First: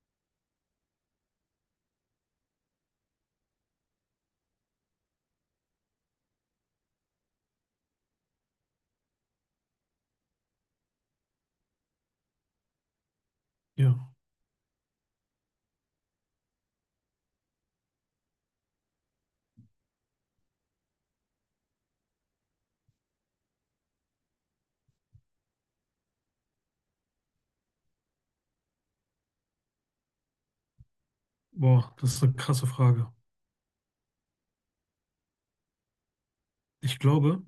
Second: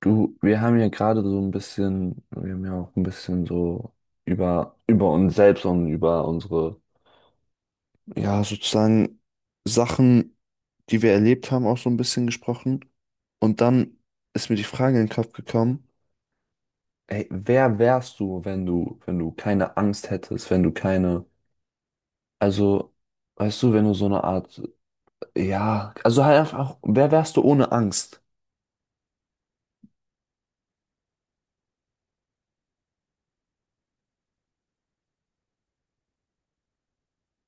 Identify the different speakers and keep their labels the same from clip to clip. Speaker 1: Du, wir haben ja gerade so ein bisschen, wir haben ja auch ein bisschen so über uns selbst und über unsere, ja, sozusagen Sachen, die wir erlebt haben, auch so ein bisschen gesprochen. Und
Speaker 2: Ja,
Speaker 1: dann ist mir die Frage in den Kopf gekommen, ey, wer wärst du, wenn du keine Angst hättest, wenn du keine, also, weißt du, wenn du so eine Art, ja, also halt einfach, wer wärst du ohne Angst?
Speaker 2: boah, das ist eine krasse Frage. Ich glaube,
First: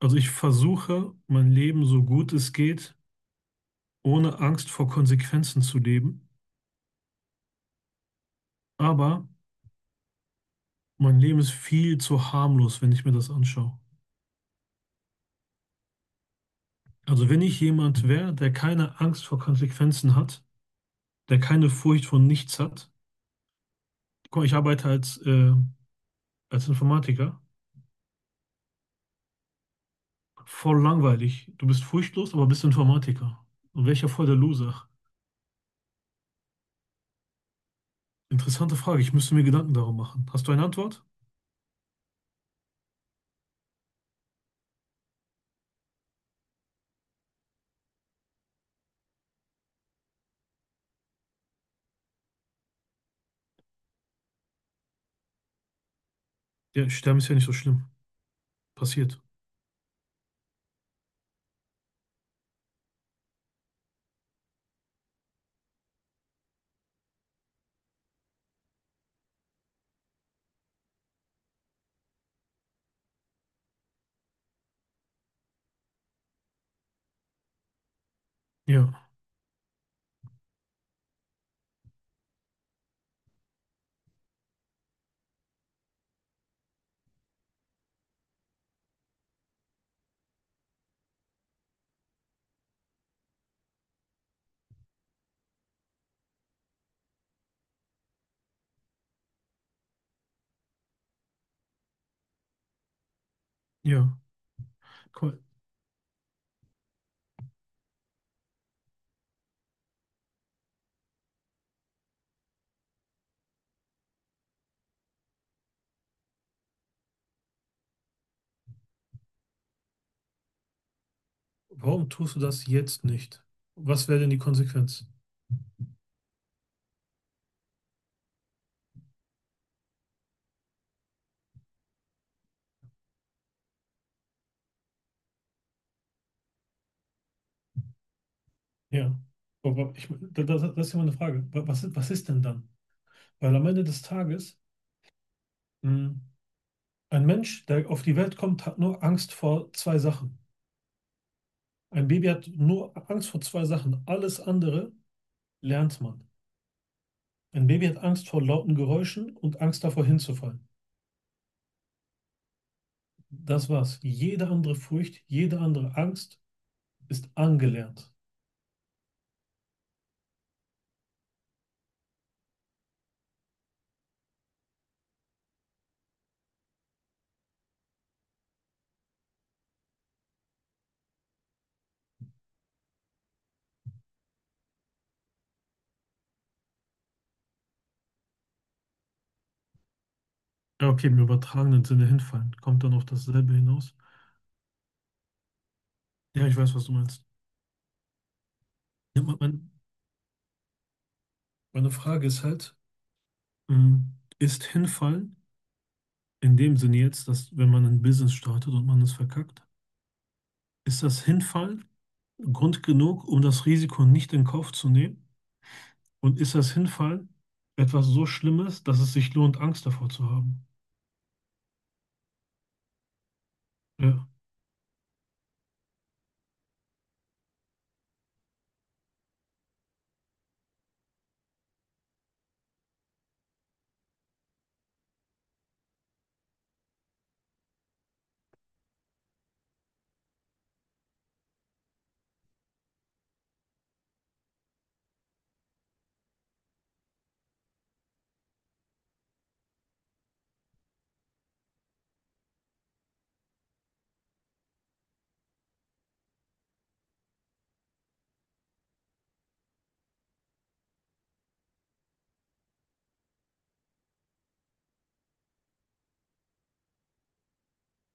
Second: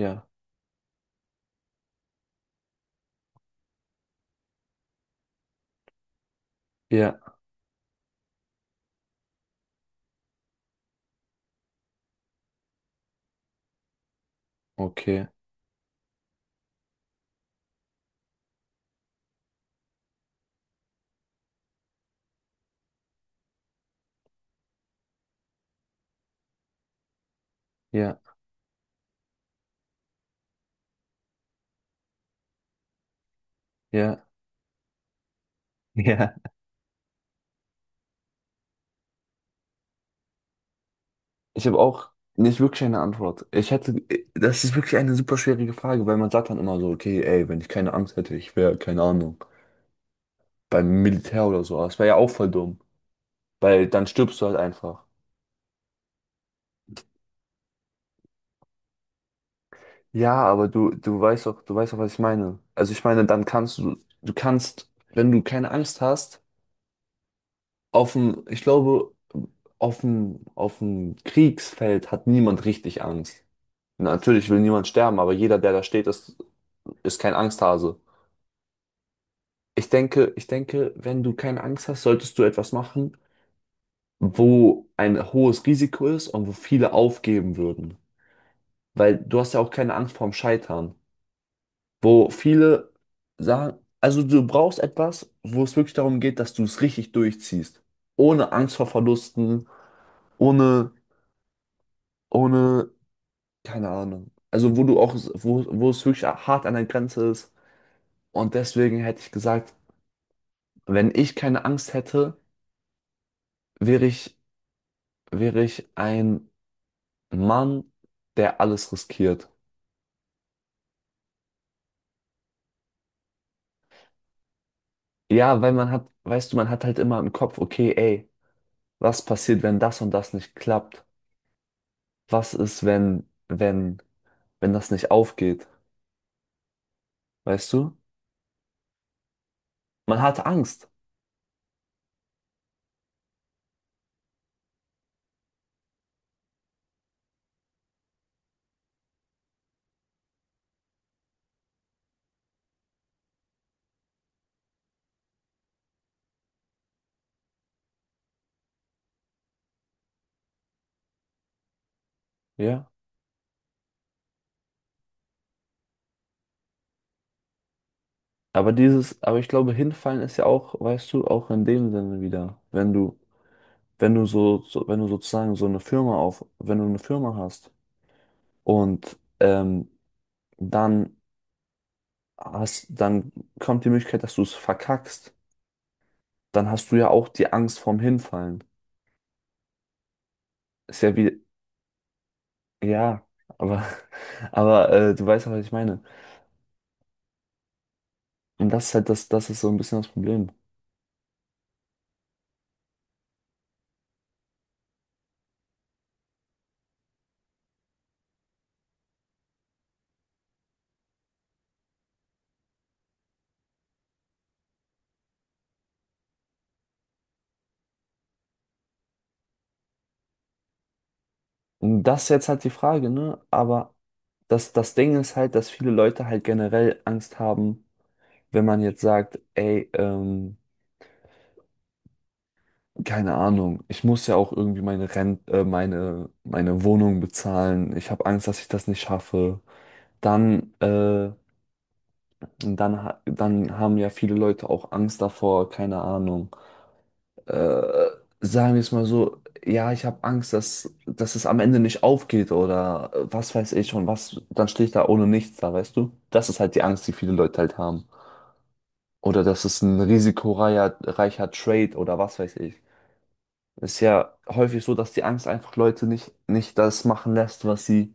Speaker 2: also ich versuche, mein Leben so gut es geht, ohne Angst vor Konsequenzen zu leben.
Speaker 1: ja,
Speaker 2: Aber mein Leben ist viel zu harmlos, wenn ich mir das anschaue.
Speaker 1: okay,
Speaker 2: Also wenn ich jemand wäre, der keine Angst vor Konsequenzen hat, der keine Furcht vor nichts hat. Guck mal, ich arbeite als Informatiker.
Speaker 1: ja,
Speaker 2: Voll langweilig. Du bist furchtlos, aber bist Informatiker. Und welcher
Speaker 1: ja,
Speaker 2: voll der Loser?
Speaker 1: ja.
Speaker 2: Interessante Frage. Ich müsste mir Gedanken darum machen. Hast du eine Antwort?
Speaker 1: Ich habe auch nicht wirklich eine Antwort. Das ist wirklich eine super schwierige Frage, weil man sagt dann immer so, okay, ey, wenn ich keine Angst hätte, ich wäre, keine Ahnung, beim Militär oder so. Aber das wäre ja auch voll dumm, weil dann stirbst du halt einfach.
Speaker 2: Ja, Sterben ist ja nicht so schlimm. Passiert.
Speaker 1: Ja, aber du weißt auch, du weißt auch, was ich meine. Also ich meine, dann kannst du, du kannst, wenn du keine Angst hast, auf dem, ich glaube, auf dem Kriegsfeld hat niemand richtig Angst. Natürlich will niemand sterben, aber jeder, der da steht, ist kein Angsthase.
Speaker 2: Ja,
Speaker 1: Ich denke, wenn du keine Angst hast, solltest du etwas machen, wo ein hohes Risiko ist und wo viele aufgeben würden. Weil du hast ja auch keine Angst vorm Scheitern. Wo viele sagen, also du brauchst etwas, wo es wirklich darum geht, dass du es richtig durchziehst. Ohne Angst vor Verlusten, ohne, ohne, keine
Speaker 2: ja.
Speaker 1: Ahnung. Also wo du auch,
Speaker 2: Guck mal,
Speaker 1: wo, wo es wirklich hart an der Grenze ist. Und deswegen hätte ich gesagt, wenn ich keine Angst hätte, wäre ich, wäre ich ein Mann, der alles riskiert.
Speaker 2: warum tust du das jetzt nicht? Was wäre denn die Konsequenz?
Speaker 1: Ja, weil man hat, weißt du, man hat halt immer im Kopf, okay, ey, was passiert, wenn das und das nicht klappt? Was ist, wenn das nicht aufgeht? Weißt du?
Speaker 2: Ja. Aber ich,
Speaker 1: Man hat
Speaker 2: das
Speaker 1: Angst,
Speaker 2: ist ja mal eine Frage. Was, was ist denn dann? Weil am Ende des Tages, mh, ein Mensch, der auf die Welt kommt, hat nur Angst vor zwei Sachen. Ein Baby hat nur Angst vor zwei Sachen. Alles andere lernt man. Ein Baby hat Angst vor lauten Geräuschen und Angst davor hinzufallen.
Speaker 1: ja.
Speaker 2: Das war's. Jede andere Furcht, jede andere Angst ist angelernt.
Speaker 1: Aber dieses, aber ich glaube, hinfallen ist ja auch, weißt du, auch in dem Sinne wieder, wenn du, wenn du so wenn du sozusagen so eine Firma auf, wenn du eine Firma hast und dann dann kommt die Möglichkeit, dass du es verkackst, dann hast du ja auch die Angst vorm Hinfallen.
Speaker 2: Ja,
Speaker 1: Ist
Speaker 2: okay,
Speaker 1: ja
Speaker 2: im
Speaker 1: wie,
Speaker 2: übertragenen Sinne hinfallen. Kommt dann auf
Speaker 1: ja,
Speaker 2: dasselbe
Speaker 1: aber,
Speaker 2: hinaus?
Speaker 1: aber du weißt ja, was ich meine.
Speaker 2: Ja, ich weiß, was du meinst.
Speaker 1: Und das ist halt
Speaker 2: Ja,
Speaker 1: das, das ist so ein bisschen das Problem.
Speaker 2: meine Frage ist halt, ist hinfallen in dem Sinne jetzt, dass wenn man ein Business startet und man es verkackt, ist das Hinfallen Grund genug, um das Risiko nicht in Kauf zu nehmen? Und ist das Hinfallen etwas so Schlimmes, dass es sich lohnt, Angst davor zu haben?
Speaker 1: Und das ist jetzt halt die Frage, ne? Aber
Speaker 2: Ja,
Speaker 1: das, das Ding ist halt, dass viele Leute halt generell Angst haben, wenn man jetzt sagt, ey, keine Ahnung, ich muss ja auch irgendwie meine Wohnung bezahlen. Ich habe Angst, dass ich das nicht schaffe. Dann, äh, dann haben ja viele Leute auch Angst davor, keine Ahnung, äh, sagen wir es mal so, ja, ich habe Angst, dass es am Ende nicht aufgeht oder was weiß ich schon, was, dann stehe ich da ohne nichts da, weißt du? Das ist halt die Angst, die viele Leute halt haben. Oder dass es ein risikoreicher reicher Trade oder was weiß ich. Ist ja häufig so, dass die Angst einfach Leute nicht das machen lässt, was sie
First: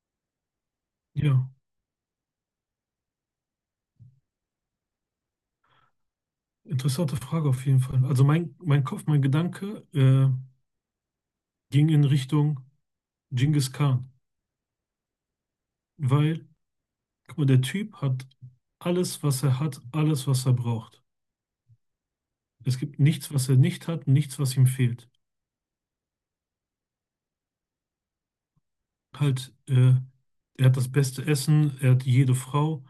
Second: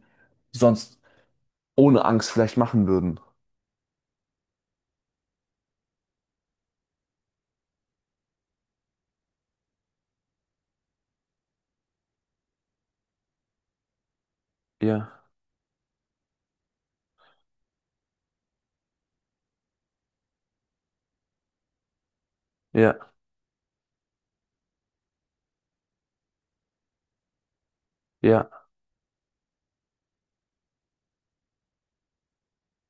Speaker 1: sonst
Speaker 2: ja,
Speaker 1: ohne Angst vielleicht machen würden.
Speaker 2: interessante Frage auf jeden Fall. Also mein Kopf, mein Gedanke, ging in Richtung Genghis Khan,
Speaker 1: Ja,
Speaker 2: weil guck mal, der Typ hat alles, was er hat, alles, was er braucht. Es
Speaker 1: ja,
Speaker 2: gibt nichts, was er nicht hat, nichts, was ihm fehlt.
Speaker 1: ja.
Speaker 2: Halt, er hat das beste Essen, er hat jede Frau,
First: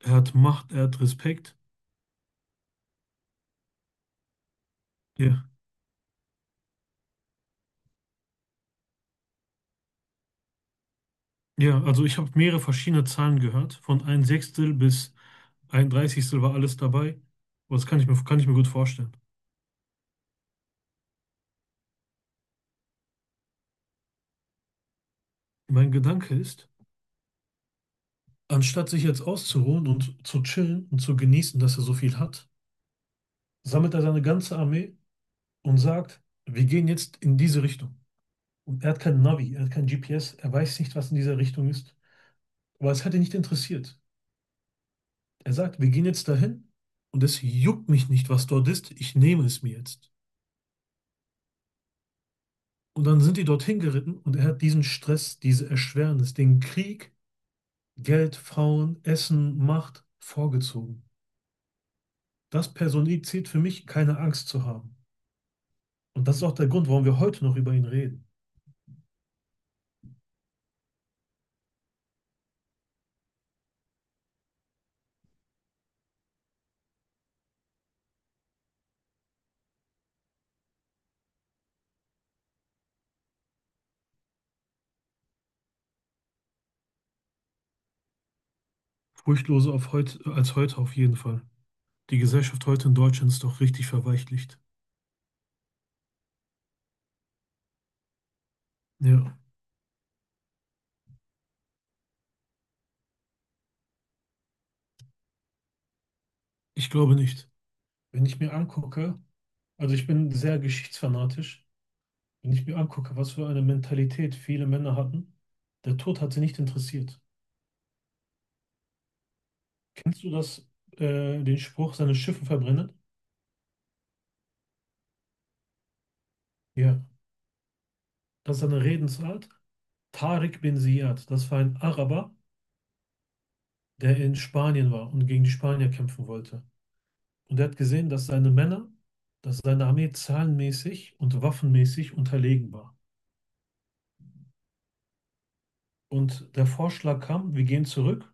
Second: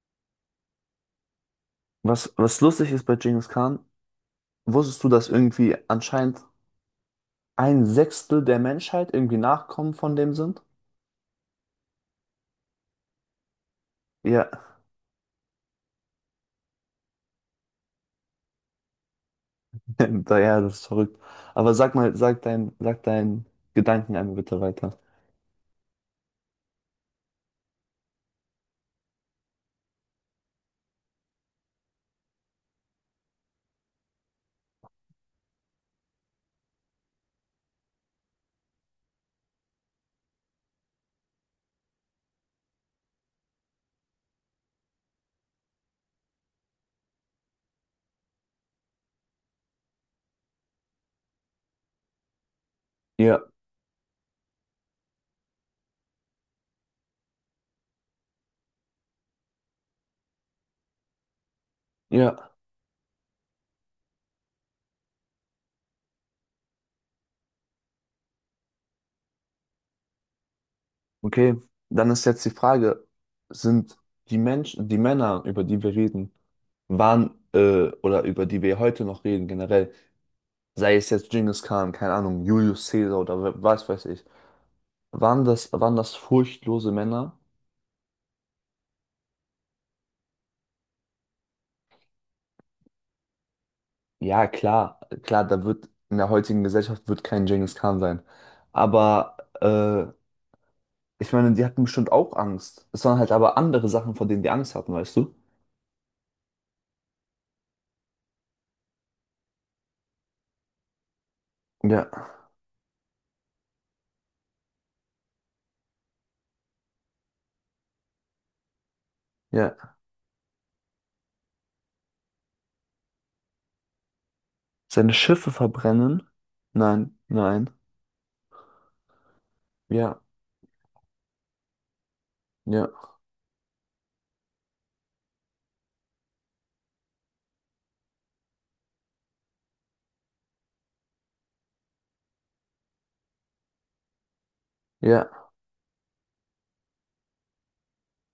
Speaker 2: er hat Macht, er hat Respekt.
Speaker 1: Was, was lustig ist bei Genghis Khan, wusstest du, dass
Speaker 2: Ja,
Speaker 1: irgendwie anscheinend ein Sechstel der Menschheit irgendwie Nachkommen von dem sind?
Speaker 2: ja, also ich habe mehrere verschiedene Zahlen gehört. Von ein
Speaker 1: Ja,
Speaker 2: Sechstel bis ein Dreißigstel war alles dabei. Aber das kann ich mir gut vorstellen.
Speaker 1: ja, das ist verrückt. Aber sag mal, sag dein, sag deinen Gedanken einmal bitte weiter.
Speaker 2: Mein Gedanke ist, anstatt sich jetzt auszuruhen und zu chillen und zu genießen, dass er so viel hat, sammelt er seine ganze Armee und sagt, wir gehen jetzt in diese Richtung. Und er hat kein Navi, er hat kein GPS, er weiß nicht, was in dieser Richtung ist. Aber es hat ihn nicht interessiert. Er sagt, wir gehen jetzt dahin und es juckt mich nicht, was dort ist, ich nehme es mir jetzt. Und dann sind
Speaker 1: Ja,
Speaker 2: die dorthin geritten und er hat diesen Stress, diese Erschwernis, den Krieg, Geld, Frauen, Essen, Macht vorgezogen.
Speaker 1: ja,
Speaker 2: Das personifiziert für mich, keine Angst zu haben. Und das ist auch der Grund, warum wir heute noch über ihn reden.
Speaker 1: okay. Dann ist jetzt die Frage, sind die Menschen, die Männer, über die wir reden, oder über die wir heute noch reden, generell, sei es jetzt Genghis Khan, keine Ahnung, Julius Caesar oder was weiß ich, waren das furchtlose Männer?
Speaker 2: Furchtloser als heute auf jeden Fall. Die Gesellschaft heute in Deutschland ist doch richtig
Speaker 1: Ja,
Speaker 2: verweichlicht.
Speaker 1: klar, klar, da wird in der heutigen Gesellschaft wird kein Genghis Khan sein. Aber
Speaker 2: Ja,
Speaker 1: ich meine, die hatten bestimmt auch Angst. Es waren halt aber andere Sachen, vor denen die Angst hatten, weißt du?
Speaker 2: ich glaube nicht. Wenn ich mir angucke, also ich bin sehr geschichtsfanatisch,
Speaker 1: Ja,
Speaker 2: wenn ich mir angucke, was für eine Mentalität viele Männer hatten, der Tod hat sie nicht interessiert.
Speaker 1: ja.
Speaker 2: Kennst du den Spruch, seine Schiffe verbrennen?
Speaker 1: Seine Schiffe verbrennen?
Speaker 2: Ja.
Speaker 1: Nein, nein.
Speaker 2: Das ist eine Redensart.
Speaker 1: Ja,
Speaker 2: Tariq bin Ziyad, das war ein Araber,
Speaker 1: ja,
Speaker 2: der in Spanien war und gegen die Spanier kämpfen wollte. Und er hat gesehen, dass seine Männer, dass seine Armee zahlenmäßig und waffenmäßig unterlegen war.
Speaker 1: ja,
Speaker 2: Und der Vorschlag kam, wir gehen zurück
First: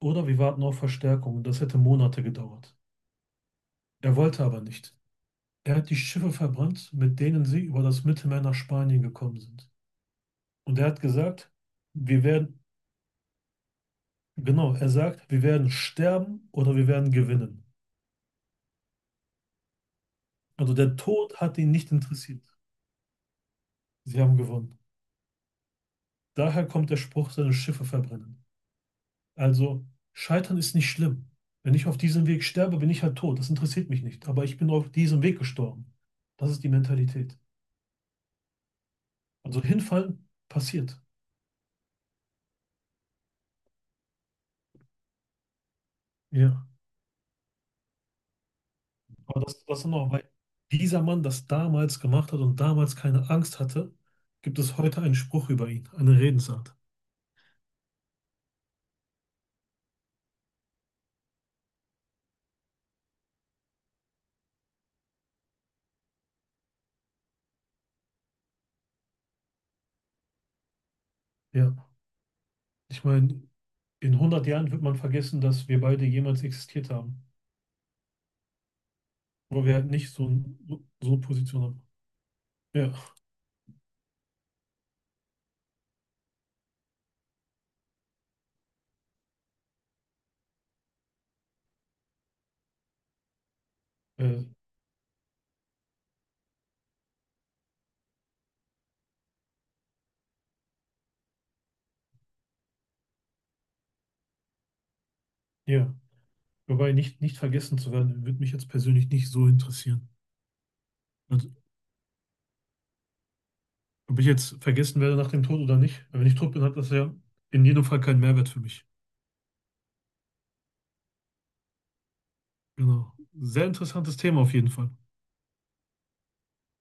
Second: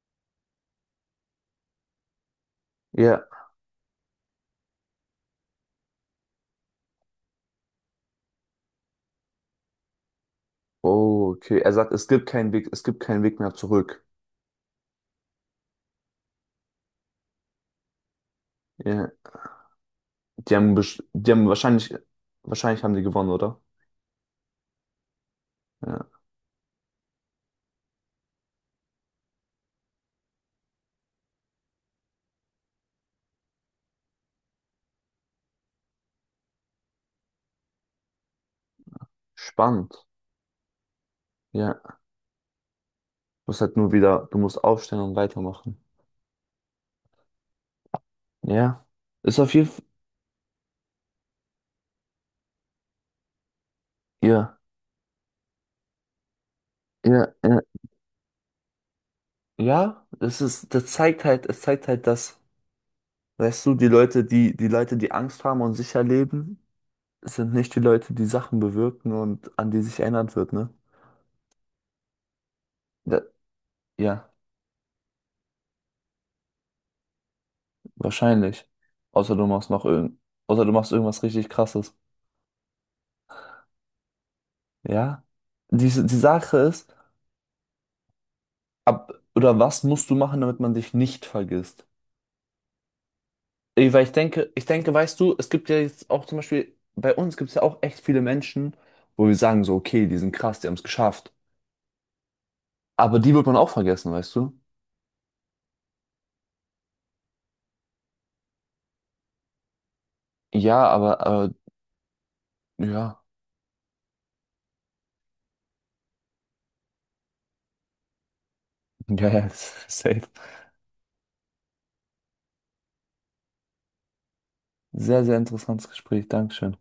Speaker 2: oder wir warten auf Verstärkung. Und das hätte Monate gedauert.
Speaker 1: ja.
Speaker 2: Er wollte aber nicht. Er hat die Schiffe verbrannt, mit denen sie über das Mittelmeer nach Spanien gekommen sind. Und er hat
Speaker 1: Oh,
Speaker 2: gesagt,
Speaker 1: okay. Er sagt, es
Speaker 2: wir
Speaker 1: gibt keinen
Speaker 2: werden
Speaker 1: Weg, es gibt keinen Weg mehr zurück.
Speaker 2: Genau, er sagt, wir werden sterben oder wir werden gewinnen.
Speaker 1: Ja. Die
Speaker 2: Also
Speaker 1: haben,
Speaker 2: der
Speaker 1: die
Speaker 2: Tod
Speaker 1: haben
Speaker 2: hat ihn
Speaker 1: wahrscheinlich,
Speaker 2: nicht interessiert.
Speaker 1: wahrscheinlich haben die gewonnen, oder?
Speaker 2: Sie haben gewonnen.
Speaker 1: Ja.
Speaker 2: Daher kommt der Spruch, seine Schiffe verbrennen. Also Scheitern ist nicht schlimm. Wenn ich auf diesem Weg sterbe, bin ich halt tot. Das interessiert mich nicht. Aber ich bin auf diesem Weg gestorben. Das ist die Mentalität. Also
Speaker 1: Spannend.
Speaker 2: hinfallen passiert.
Speaker 1: Ja. Du musst halt nur wieder, du musst aufstehen und weitermachen.
Speaker 2: Ja.
Speaker 1: Ja, ist
Speaker 2: Aber
Speaker 1: auf
Speaker 2: das,
Speaker 1: jeden Fall,
Speaker 2: das dann auch, weil dieser Mann das damals gemacht hat und damals keine Angst hatte,
Speaker 1: ja,
Speaker 2: gibt es heute einen Spruch über ihn, eine Redensart.
Speaker 1: ja, ja, ja, das zeigt halt, es zeigt halt, dass, weißt du, die Leute, die Angst haben und sicher leben, sind nicht die Leute, die Sachen bewirken und an die sich erinnert wird, ne?
Speaker 2: Ja, ich
Speaker 1: Da,
Speaker 2: meine, in
Speaker 1: ja,
Speaker 2: 100 Jahren wird man vergessen, dass wir beide jemals existiert haben.
Speaker 1: wahrscheinlich. Außer du
Speaker 2: Weil
Speaker 1: machst
Speaker 2: wir
Speaker 1: noch
Speaker 2: halt nicht
Speaker 1: irgend,
Speaker 2: so, ein-
Speaker 1: Außer du
Speaker 2: so
Speaker 1: machst
Speaker 2: so eine
Speaker 1: irgendwas richtig
Speaker 2: Position haben.
Speaker 1: Krasses.
Speaker 2: Ja,
Speaker 1: Ja? Die, die Sache ist, oder was musst du machen, damit man dich nicht vergisst? Ey, weil ich
Speaker 2: äh,
Speaker 1: denke, ich denke, weißt du, es gibt ja jetzt auch zum Beispiel, bei uns gibt es ja auch echt viele Menschen, wo wir sagen so, okay, die sind krass, die haben es geschafft. Aber die wird man auch vergessen, weißt du?
Speaker 2: ja. Wobei nicht vergessen zu werden, würde mich jetzt persönlich nicht so interessieren.
Speaker 1: Ja, aber,
Speaker 2: Also,
Speaker 1: aber ja,
Speaker 2: ob ich jetzt vergessen werde nach dem Tod oder nicht, wenn ich tot bin, hat das ja in jedem Fall keinen Mehrwert für mich.
Speaker 1: ja, ja, safe.
Speaker 2: Genau. Sehr interessantes Thema auf jeden Fall.
Speaker 1: Sehr, sehr interessantes Gespräch, Dankeschön.